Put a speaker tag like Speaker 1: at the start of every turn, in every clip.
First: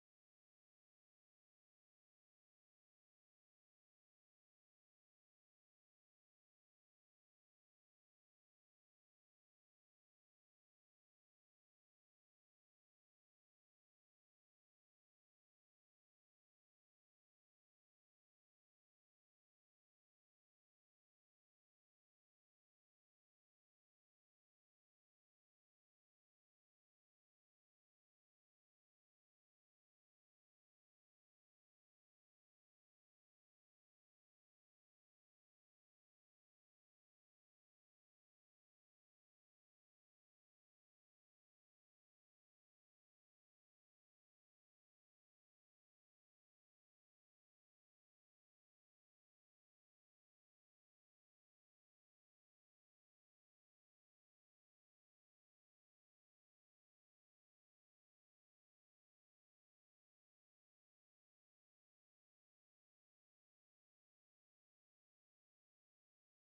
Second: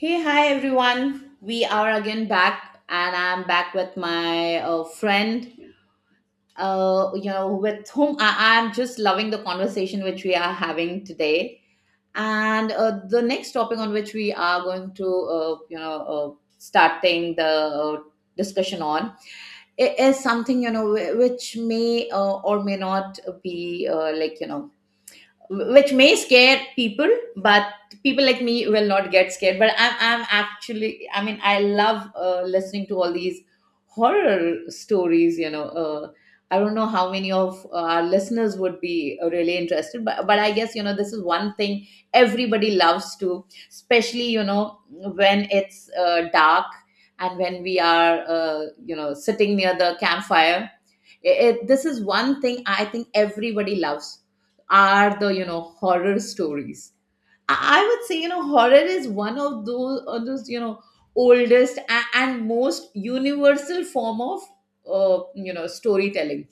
Speaker 1: Hey, hi everyone. We are again back, and I'm back with my friend, with whom I am just loving the conversation which we are having today. And the next topic on which we are going to, starting the discussion on is something, you know, which may or may not be like, you know, which may scare people, but people like me will not get scared. But I'm actually, I mean, I love listening to all these horror stories, you know. I don't know how many of our listeners would be really interested, but I guess, you know, this is one thing everybody loves to, especially, you know, when it's dark and when we are you know, sitting near the campfire. This is one thing I think everybody loves, are the, you know, horror stories. I would say, you know, horror is one of those, you know, oldest and most universal form of uh, you know, storytelling.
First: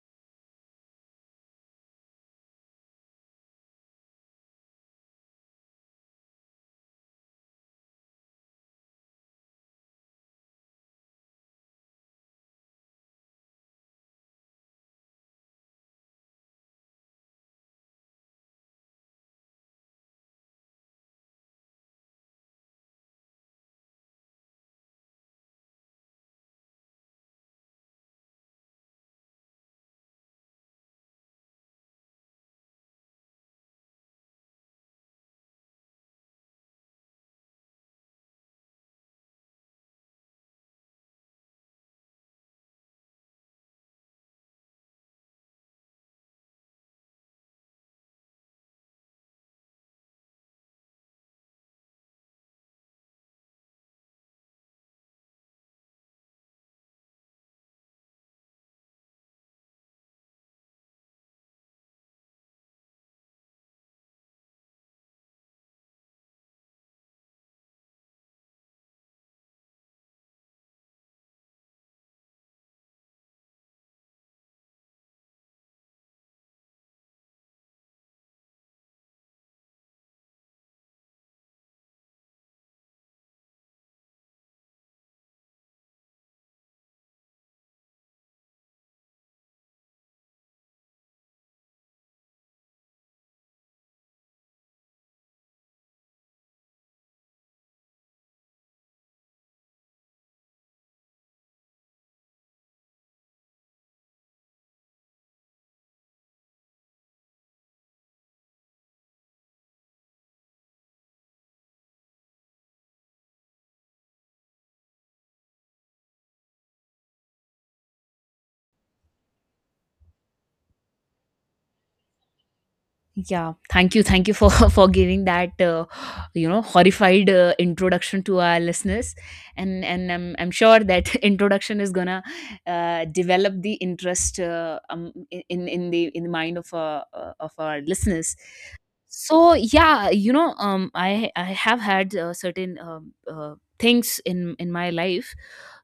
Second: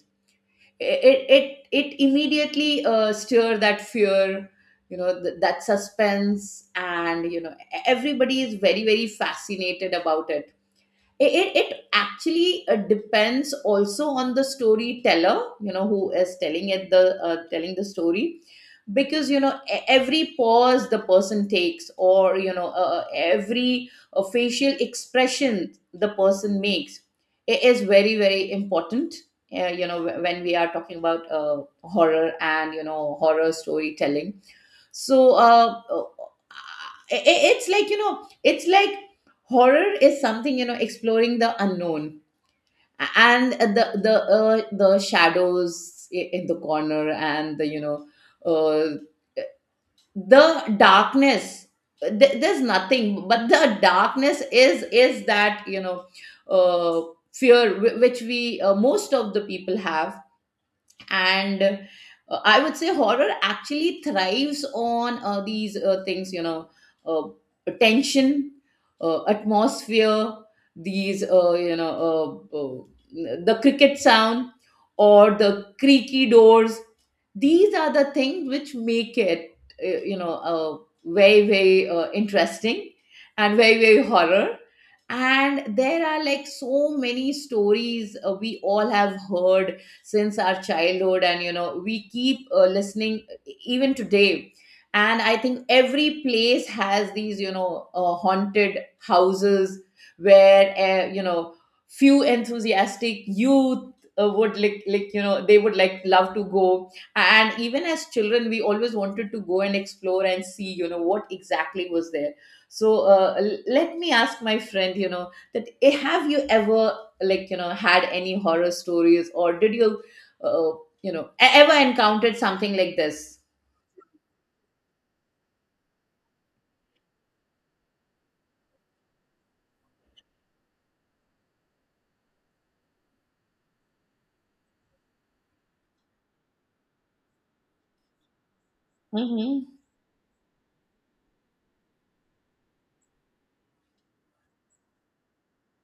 Speaker 1: It immediately, stir that fear, you know, that suspense. And, you know, everybody is very, very fascinated about it. It actually, depends also on the storyteller, you know, who is telling it, the telling the story. Because, you know, every pause the person takes, or, every facial expression the person makes, it is very, very important you know, when we are talking about horror and, you know, horror storytelling. So it's like, you know, it's like horror is something, you know, exploring the unknown, and the shadows in the corner, and the, uh, the darkness. There's nothing, but the darkness is that, you know, uh, fear which we, most of the people have. And I would say horror actually thrives on these things, you know, uh, tension, atmosphere. These, the cricket sound or the creaky doors, these are the things which make it uh, you know uh, very, very interesting, and very, very horror. And there are, like, so many stories we all have heard since our childhood, and, you know, we keep listening even today. And I think every place has these, you know, haunted houses, where, you know, few enthusiastic youth would like, you know, they would like love to go. And even as children, we always wanted to go and explore and see, you know, what exactly was there. So let me ask my friend, you know, that, have you ever, like, you know, had any horror stories, or did you uh, you know, ever encountered something like this?
Speaker 2: Yeah, thank you for for giving that horrified introduction to our listeners, and I'm sure that introduction is gonna develop the interest in the mind of our listeners. So
Speaker 1: Mm-hmm.
Speaker 2: yeah, I have had certain things in my life.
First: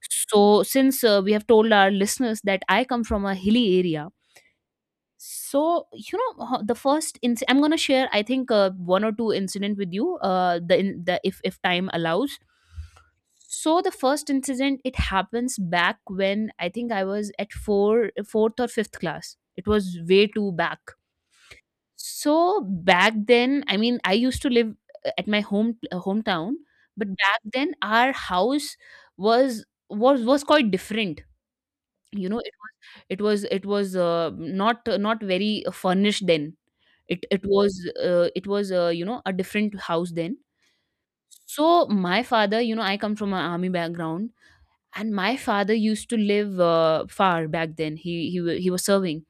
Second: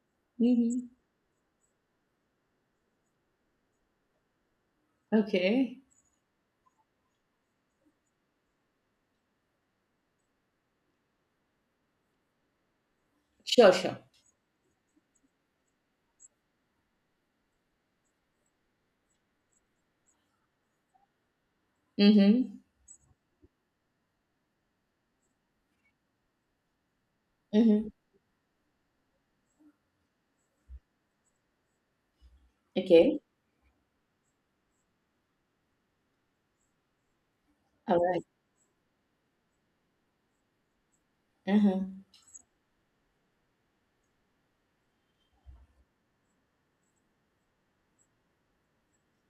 Speaker 2: So
Speaker 1: Mm-hmm.
Speaker 2: since we have told our listeners that I come from a hilly area
Speaker 1: Okay.
Speaker 2: so I'm going to share I think one or two incident with you the, in- the if time allows.
Speaker 1: Sure,
Speaker 2: So the
Speaker 1: sure.
Speaker 2: first incident, it happens back when I think I was at fourth or fifth class. It was way too back.
Speaker 1: Mm-hmm.
Speaker 2: So back then, I mean, I used to live at my hometown, but back then
Speaker 1: Mm-hmm.
Speaker 2: our house was quite different. You know, it was
Speaker 1: Okay.
Speaker 2: not very furnished then. it it was
Speaker 1: All right.
Speaker 2: it was a different house then.
Speaker 1: Uh-huh.
Speaker 2: So my father, you know, I come from an army background, and my father used to live far back then. He was serving.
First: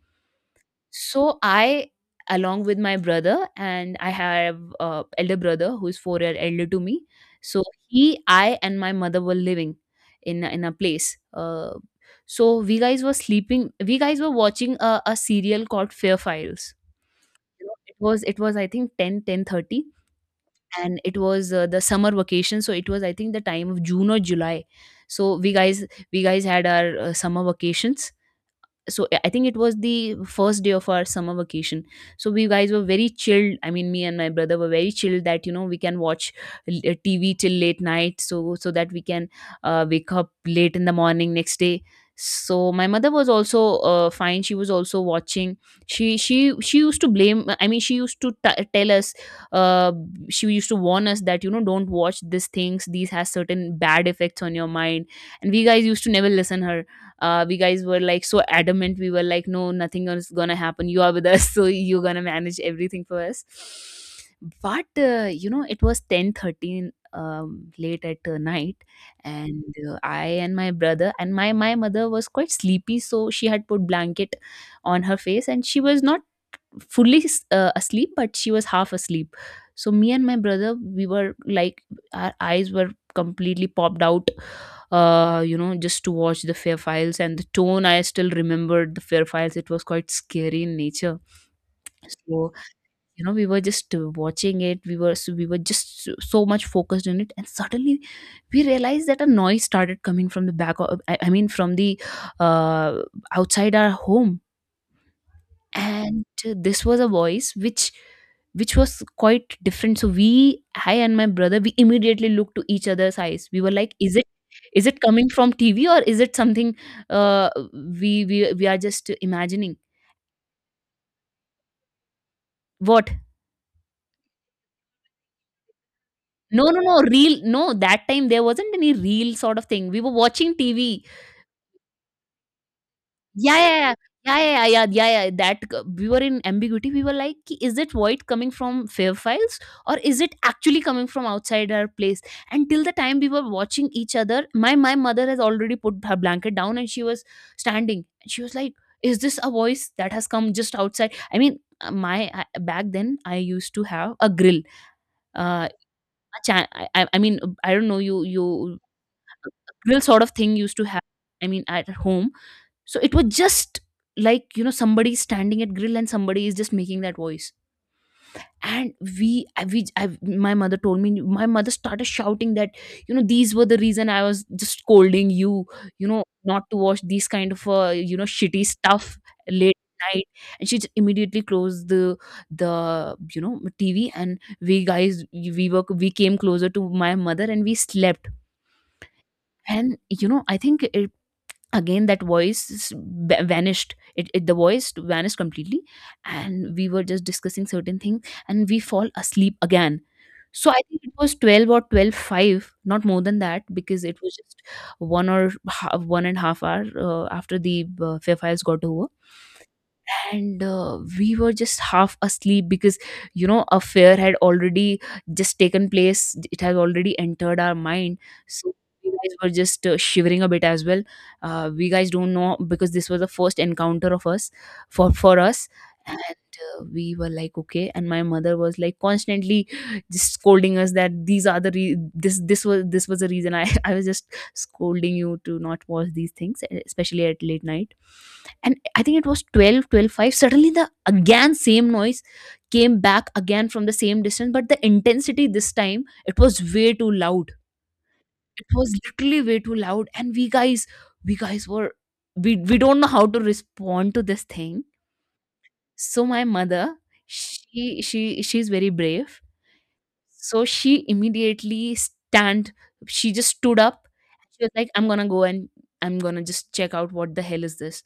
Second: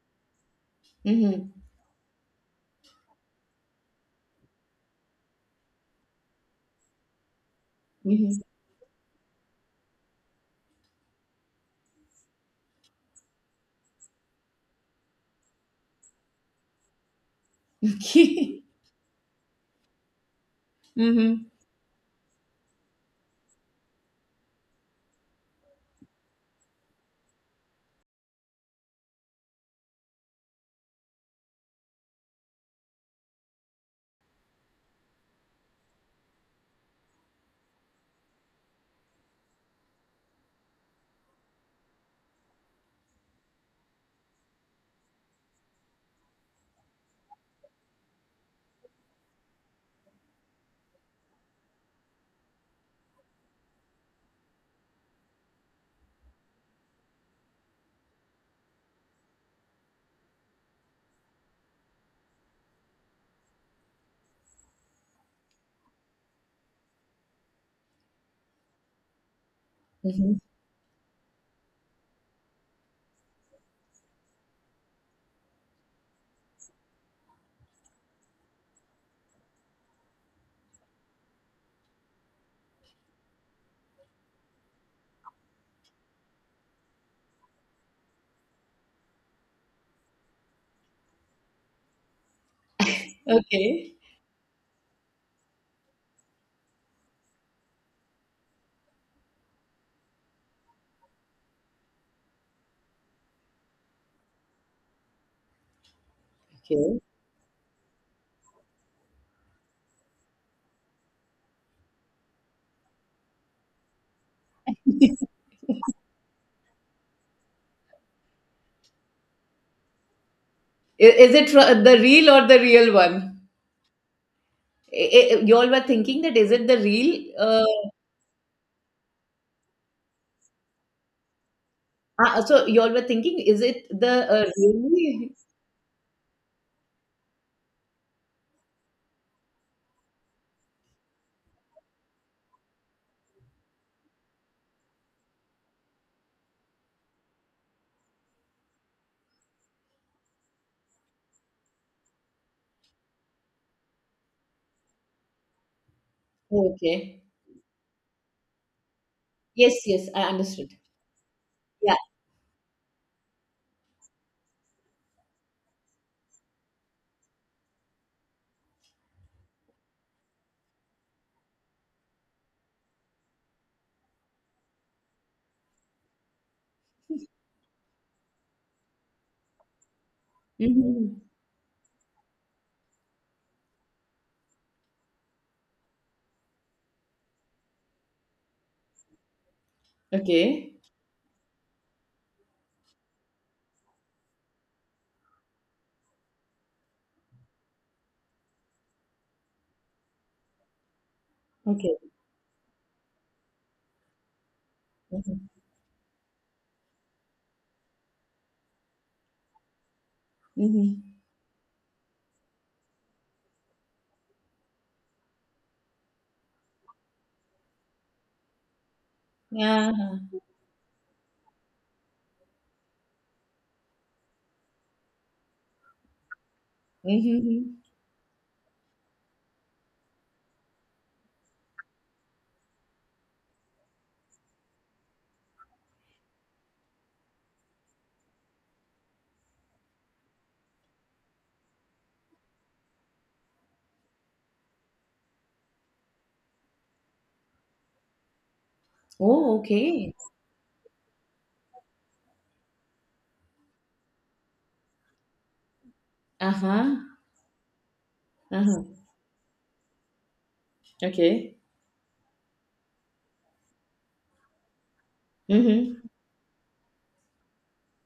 Speaker 2: So
Speaker 1: Mm-hmm.
Speaker 2: I, along with my brother, and I have a elder brother who is 4 year elder to me. So he,
Speaker 1: Mm-hmm.
Speaker 2: I, and my mother were living in a place. So we guys were sleeping. We guys were watching a serial called Fair Files. You know, it was
Speaker 1: Okay.
Speaker 2: I think ten ten thirty, and it
Speaker 1: Mm-hmm.
Speaker 2: was the summer vacation, so it was I think the time of June or July. So we guys had our summer vacations. So I think it was the first day of our summer vacation. So we guys were very chilled. I mean, me and my brother were very chilled that you know we can watch TV till late night, so so that we can wake up late in the morning next day. So my mother was also fine. She was also watching. she she she used to blame, I mean, she used to tell us, uh, she used to warn us that, you know, don't watch these things, these has certain bad effects on your mind, and we guys used to never listen her. We guys were like so adamant. We were like, no, nothing is gonna happen, you are with us, so you're gonna manage everything for us. But it was 10:13, late at night, and I
Speaker 1: Mm-hmm.
Speaker 2: and my brother, and my mother was quite sleepy, so she had put blanket on her face, and she was not fully asleep, but she was half asleep. So me and my brother, we were like, our eyes were completely popped out, you know, just to watch the Fair Files. And the tone, I still remembered the Fair Files, it was quite scary in nature. So you know we were just
Speaker 1: Okay.
Speaker 2: watching it. We were so, we were just so much focused on it, and suddenly we realized that a noise started coming from the I mean from the uh outside our home. And this was
Speaker 1: Okay.
Speaker 2: a voice which was quite different. So we, I and my brother, we immediately looked to each other's eyes. We were like, is it, is it coming from TV or is it something uh we are just imagining.
Speaker 1: I- is it the real or the real
Speaker 2: What?
Speaker 1: one? You all were thinking that, is
Speaker 2: No,
Speaker 1: it the
Speaker 2: no, no,
Speaker 1: real
Speaker 2: real, no, that time there wasn't any real sort of thing, we were watching TV.
Speaker 1: Ah, so you all were thinking,
Speaker 2: Yeah,
Speaker 1: is
Speaker 2: yeah,
Speaker 1: it
Speaker 2: yeah.
Speaker 1: the
Speaker 2: Yeah, yeah, yeah, yeah, yeah, yeah.
Speaker 1: really?
Speaker 2: We were in ambiguity. We were like, "Ki, is it void coming from Fair Files or is it actually coming from outside our place?" And till the time we were watching each other, my mother has already put her blanket down, and she was standing. And she was like, "Is this a voice that has come just outside?" I mean, back then I used to have a grill. Uh, a cha- I
Speaker 1: Okay.
Speaker 2: mean, I don't know you
Speaker 1: Yes,
Speaker 2: grill
Speaker 1: yes,
Speaker 2: sort
Speaker 1: I
Speaker 2: of thing
Speaker 1: understood.
Speaker 2: used to have. I mean, at
Speaker 1: Yeah.
Speaker 2: home, so it was just like, you know, somebody standing at grill and somebody is just making that voice. And we, I, my mother told me. My mother started shouting that, you know, these were the reason I was just scolding you. You know, not to watch these kind of shitty stuff late night. And she just
Speaker 1: Mhm.
Speaker 2: immediately closed the TV, and we guys, we came closer to my mother and we slept. And you know I
Speaker 1: Okay.
Speaker 2: think again that voice vanished. It The voice vanished completely, and we were just discussing certain things, and we fall asleep again. So I think it was 12 or
Speaker 1: Okay.
Speaker 2: 12 5, not more than that, because it was just
Speaker 1: Mhm.
Speaker 2: one and a half hour after the Fair Fires got over. And
Speaker 1: Mhm.
Speaker 2: we were just half asleep, because you know a fear had already just taken place, it has already entered our mind. So we guys were just
Speaker 1: Yeah.
Speaker 2: shivering a bit as well. We guys don't know, because this was the first encounter of us, for us. And we were like,
Speaker 1: Mhm.
Speaker 2: okay. And my mother was like constantly just scolding us that these are the re- this this was the reason I I was just scolding you to not watch these things, especially at late night. And I think it was 12, 12 five, suddenly the again same noise came back again from the same distance, but the intensity this time, it was way too loud. It was literally way
Speaker 1: Oh,
Speaker 2: too loud,
Speaker 1: okay.
Speaker 2: and we guys, we guys were we don't know how to respond to this thing. So my mother,
Speaker 1: Uh-huh.
Speaker 2: she's
Speaker 1: Uh-huh.
Speaker 2: very brave, so she
Speaker 1: Okay.
Speaker 2: immediately stand, she just stood up. She was like, I'm gonna go and
Speaker 1: Mm-hmm.
Speaker 2: I'm gonna just check out what the hell is this.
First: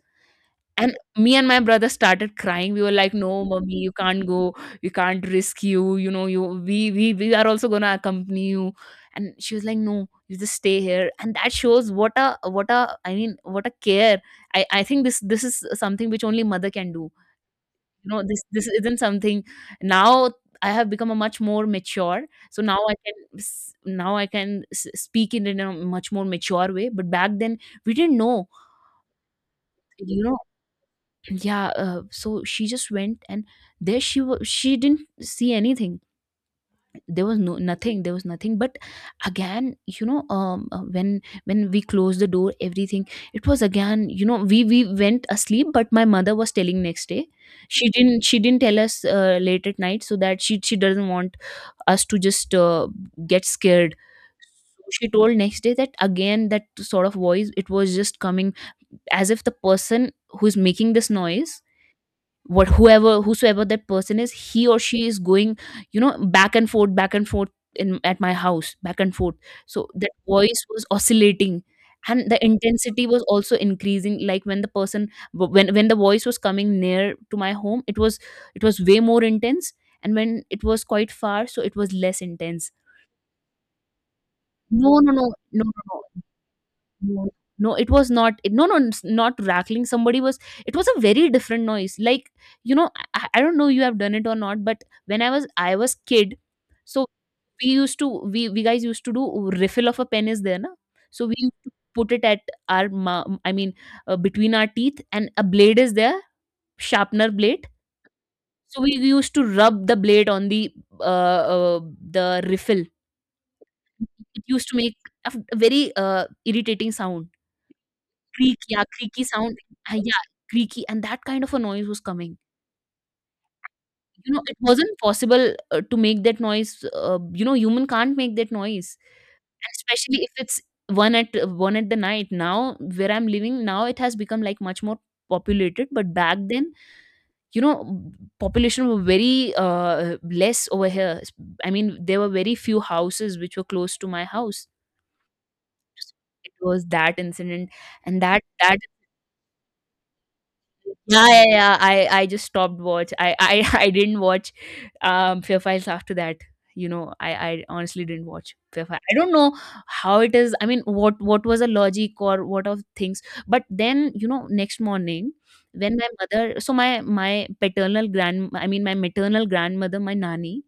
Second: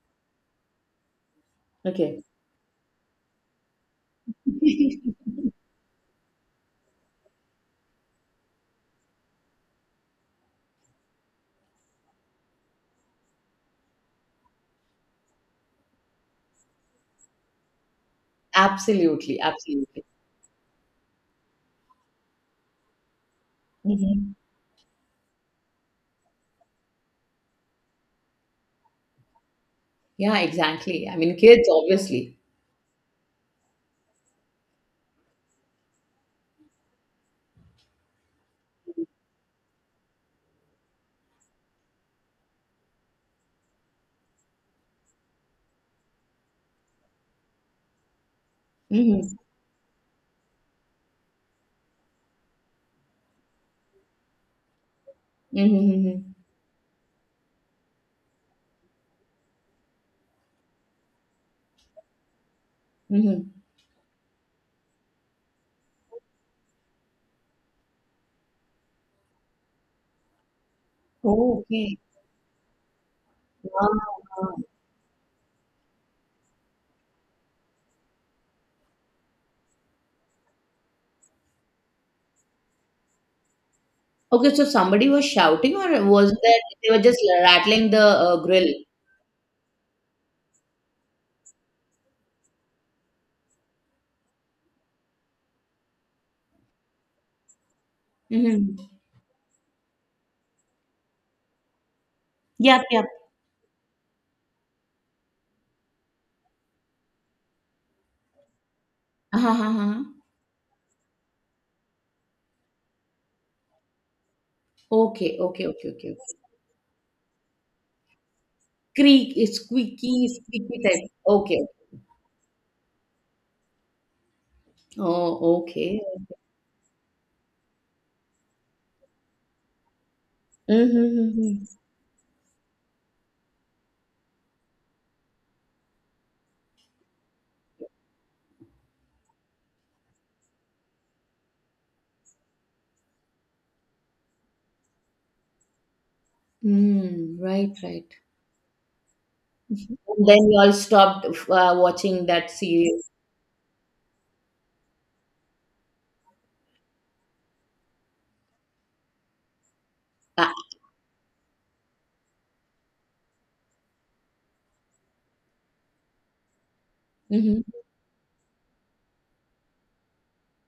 Speaker 2: And me and my brother
Speaker 1: Okay.
Speaker 2: started crying. We were like, no, mommy, you can't go, we can't risk you, you know, you we, we are also gonna accompany you. And she was like, no, you just stay here. And that shows what a, what a, I mean what a care. I think this, this is something which only mother can do. You know, this isn't
Speaker 1: Absolutely,
Speaker 2: something.
Speaker 1: absolutely.
Speaker 2: Now I have become a much more mature. So now I can now I
Speaker 1: Mm-hmm.
Speaker 2: can speak in a much more mature way, but back then we didn't know, you know.
Speaker 1: Yeah, exactly. I mean,
Speaker 2: Yeah.
Speaker 1: kids, obviously.
Speaker 2: So she just went, and there she was. She didn't see anything. There was no nothing, there was nothing. But again, you know, when we closed the door, everything, it was again, you know, we went asleep. But my mother was telling next day. She didn't, she didn't tell us
Speaker 1: Mm-hmm.
Speaker 2: late at night, so that she doesn't want us to just get scared. So she told next day that
Speaker 1: Mm-hmm.
Speaker 2: again that sort of voice, it was just coming, as if the person who is making this noise, what whoever
Speaker 1: Mm-hmm.
Speaker 2: whosoever that person is, he or she is going, you know, back and forth, back and forth, in at my house, back and forth. So that voice was
Speaker 1: Oh,
Speaker 2: oscillating,
Speaker 1: okay.
Speaker 2: and the intensity was also increasing, like
Speaker 1: Wow.
Speaker 2: when the person, when the voice was coming near to my home, it was, it was way more intense, and when it was quite far, so it was less intense.
Speaker 1: Okay, so
Speaker 2: No,
Speaker 1: somebody
Speaker 2: no, no,
Speaker 1: was
Speaker 2: no,
Speaker 1: shouting,
Speaker 2: no,
Speaker 1: or
Speaker 2: no,
Speaker 1: was that they were just
Speaker 2: no, no, it
Speaker 1: rattling the
Speaker 2: was not. It, no,
Speaker 1: grill?
Speaker 2: no, it's not rattling. Somebody was. It was a very different noise. Like, you know, I don't know you have done it or not, but when I was, I was kid, so we used to, we guys
Speaker 1: Mm-hmm.
Speaker 2: used to do refill of a pen, is there na? So we used to put it at
Speaker 1: Yep,
Speaker 2: our
Speaker 1: yep.
Speaker 2: I mean between our teeth, and a blade is there, sharpener blade. So we used to
Speaker 1: Uh-huh,
Speaker 2: rub the
Speaker 1: uh-huh.
Speaker 2: blade on uh, uh the refill. It used to make
Speaker 1: Okay,
Speaker 2: a
Speaker 1: okay, okay,
Speaker 2: very
Speaker 1: okay.
Speaker 2: irritating sound. Creak, yeah, creaky
Speaker 1: Creak,
Speaker 2: sound,
Speaker 1: it's
Speaker 2: yeah,
Speaker 1: squeaky, squeaky
Speaker 2: creaky, and
Speaker 1: type.
Speaker 2: that kind of a
Speaker 1: Okay.
Speaker 2: noise was coming. You know, it wasn't possible
Speaker 1: Oh,
Speaker 2: to
Speaker 1: okay.
Speaker 2: make that noise. You know, human can't make that noise, and especially if it's one at
Speaker 1: Mm-hmm.
Speaker 2: one at the night. Now, where I'm living now, it has become like much more populated. But back then, you know, population were very less over here. I mean, there were very few houses which were close to my house. It was that
Speaker 1: Mm,
Speaker 2: incident,
Speaker 1: right, right.
Speaker 2: and that.
Speaker 1: Mhm. And then you all
Speaker 2: Yeah,
Speaker 1: stopped
Speaker 2: yeah, yeah. I
Speaker 1: watching
Speaker 2: I just
Speaker 1: that
Speaker 2: stopped
Speaker 1: series.
Speaker 2: watch. I I didn't watch Fear Files after that. You know, I honestly didn't watch Fear Files. I don't know how it
Speaker 1: Ah,
Speaker 2: is. I mean, what was the logic or what of things? But then, you know, next morning, when my mother, so my
Speaker 1: mm-hmm.
Speaker 2: paternal grand, I mean my maternal grandmother, my nani,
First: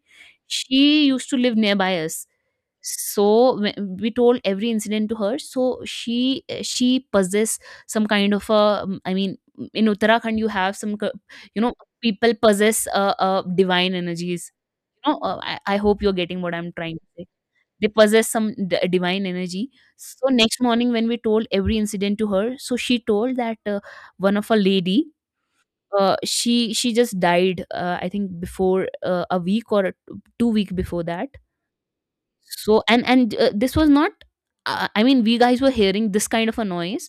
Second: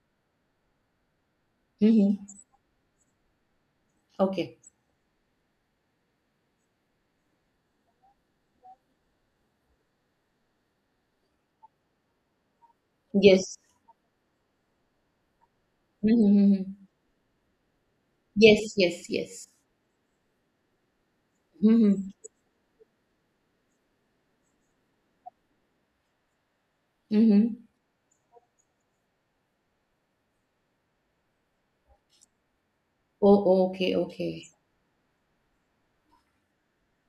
Speaker 2: she used to live nearby
Speaker 1: Mm-hmm.
Speaker 2: us. So we told
Speaker 1: Okay.
Speaker 2: every incident to her. So she, she possess some kind of a I mean, in Uttarakhand you have some you know people possess uh
Speaker 1: Yes.
Speaker 2: divine energies, you know. I hope you're getting what I'm
Speaker 1: Mm-hmm.
Speaker 2: trying to say. They possess some
Speaker 1: Yes, yes,
Speaker 2: divine
Speaker 1: yes.
Speaker 2: energy. So next morning, when we told every
Speaker 1: Mm-hmm.
Speaker 2: incident to her, so she told that one of a lady, she just
Speaker 1: Mm-hmm.
Speaker 2: died, I think before a week or 2 week before that. So and
Speaker 1: Oh,
Speaker 2: this was
Speaker 1: okay,
Speaker 2: not,
Speaker 1: okay.
Speaker 2: I mean we guys were hearing this kind of a noise,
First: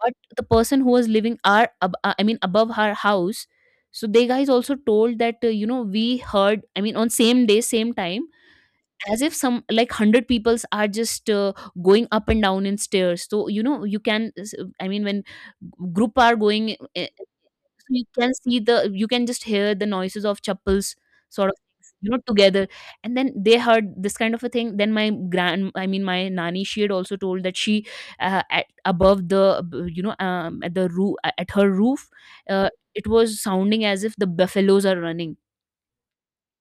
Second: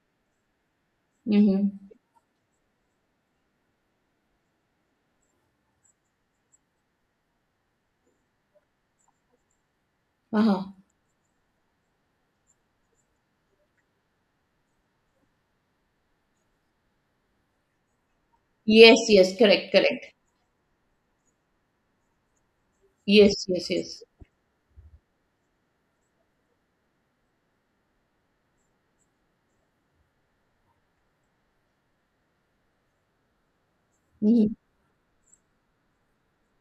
Speaker 2: but the person who was living our
Speaker 1: Mm-hmm.
Speaker 2: I mean above her house, so they guys also told that, you know, we heard, I mean, on same day same time, as if some like 100 peoples
Speaker 1: Uh-huh.
Speaker 2: are just going up and down in stairs. So you know you can I mean, when group are going so you can see the
Speaker 1: Yes,
Speaker 2: you can
Speaker 1: yes,
Speaker 2: just
Speaker 1: correct,
Speaker 2: hear the
Speaker 1: correct.
Speaker 2: noises of chappals sort of things, you know, together. And then
Speaker 1: Yes,
Speaker 2: they
Speaker 1: yes,
Speaker 2: heard
Speaker 1: yes.
Speaker 2: this kind of a thing. Then I mean my nanny, she had also told that she, at above the b- you know at the roof at her roof, it was sounding as if the
Speaker 1: Mm-hmm.
Speaker 2: buffaloes are running.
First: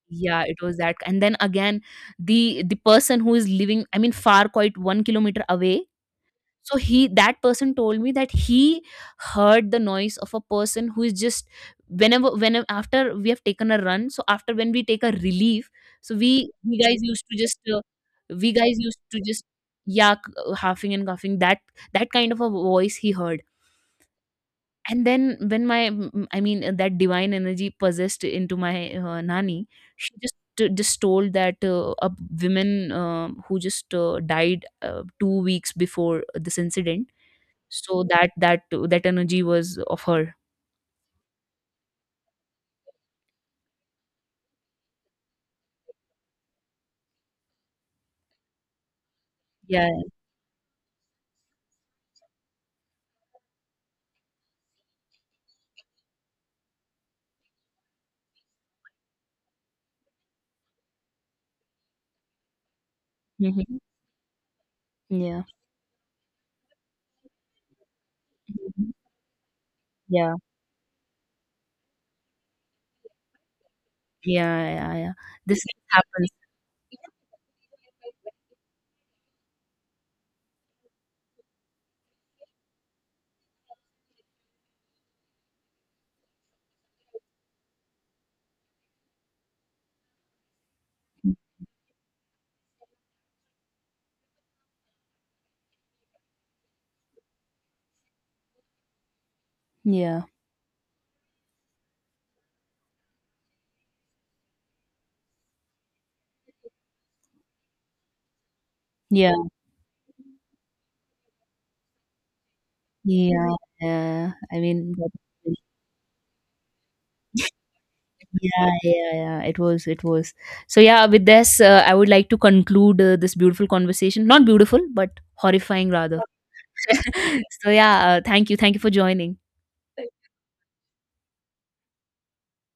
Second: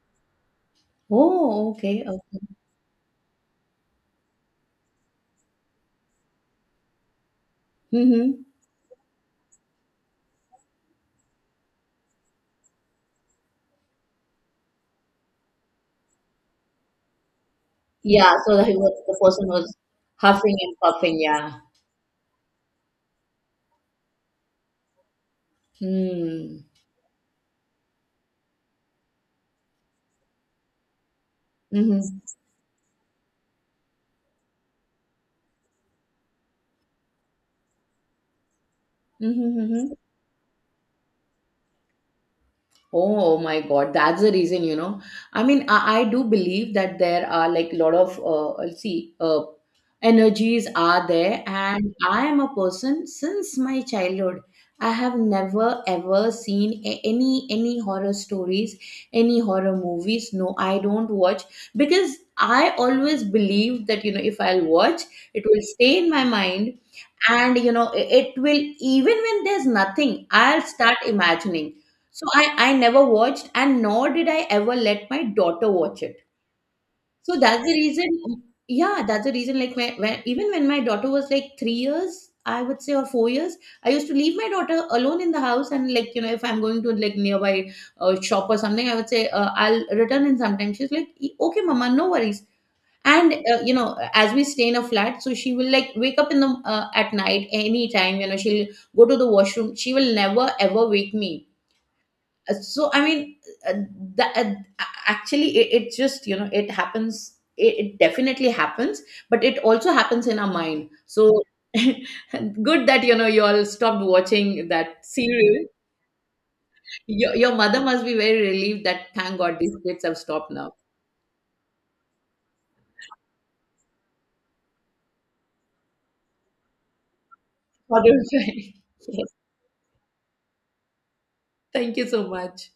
Speaker 2: Yeah, it was that. And then
Speaker 1: Oh,
Speaker 2: again,
Speaker 1: okay, okay.
Speaker 2: the person who is living, I mean, far quite 1 kilometer away, so he, that person told me that
Speaker 1: Mm-hmm.
Speaker 2: he heard the noise of a person who is just, whenever after we have taken a run, so after when we take a relief, so
Speaker 1: Yeah,
Speaker 2: we
Speaker 1: so that he
Speaker 2: guys
Speaker 1: was,
Speaker 2: used
Speaker 1: the
Speaker 2: to just,
Speaker 1: person was
Speaker 2: yeah,
Speaker 1: huffing and
Speaker 2: huffing and
Speaker 1: puffing,
Speaker 2: coughing,
Speaker 1: yeah.
Speaker 2: that that kind of a voice he heard. And then when I mean
Speaker 1: Hmm.
Speaker 2: that divine energy possessed into my nani, she just just told that a
Speaker 1: Mm-hmm.
Speaker 2: woman who just died 2 weeks before this incident. So that, that that energy
Speaker 1: Mm-hmm.
Speaker 2: was
Speaker 1: Mm-hmm.
Speaker 2: of her.
Speaker 1: Oh my God, that's the reason, you know. I mean, I do believe that there are, like, a lot of see
Speaker 2: Yeah.
Speaker 1: energies are there. And I am a person since my childhood, I have never ever seen any horror stories, any horror movies. No, I don't watch, because I always
Speaker 2: Mhm.
Speaker 1: believe that, you know, if I'll watch,
Speaker 2: Yeah.
Speaker 1: it will stay in my mind, and, you know, it will,
Speaker 2: Mhm.
Speaker 1: even when there's nothing,
Speaker 2: Yeah.
Speaker 1: I'll start imagining. So I never watched, and nor did I
Speaker 2: Yeah,
Speaker 1: ever
Speaker 2: yeah,
Speaker 1: let
Speaker 2: yeah.
Speaker 1: my
Speaker 2: This
Speaker 1: daughter watch it.
Speaker 2: happens.
Speaker 1: So that's the reason. Yeah, that's the reason. Even when my daughter was like 3 years, I would say, or 4 years, I used to leave my daughter alone in the house, and, like, you know, if I'm going to, like, nearby shop or something, I would say, "I'll return in sometime." She's like, "E- "okay, mama, no worries." And, you know, as we stay in a flat, so she will, like, wake up in the at night, anytime, you know, she'll go to the washroom. She will
Speaker 2: Yeah.
Speaker 1: never ever wake me. So I mean, uh, that actually it just, you know, it happens. It definitely happens, but
Speaker 2: Yeah.
Speaker 1: it also happens in our mind. So, good that, you know, you
Speaker 2: Yeah,
Speaker 1: all stopped
Speaker 2: yeah. I
Speaker 1: watching
Speaker 2: mean,
Speaker 1: that
Speaker 2: that,
Speaker 1: serial. Your mother must be very
Speaker 2: yeah,
Speaker 1: relieved that,
Speaker 2: yeah,
Speaker 1: thank
Speaker 2: yeah,
Speaker 1: God,
Speaker 2: it
Speaker 1: these
Speaker 2: was, it
Speaker 1: kids have
Speaker 2: was.
Speaker 1: stopped now.
Speaker 2: So yeah, with this, I would like to conclude this beautiful conversation. Not beautiful, but horrifying rather. So yeah,
Speaker 1: Sorry.
Speaker 2: thank you for
Speaker 1: Yes.
Speaker 2: joining.
Speaker 1: Thank you so much.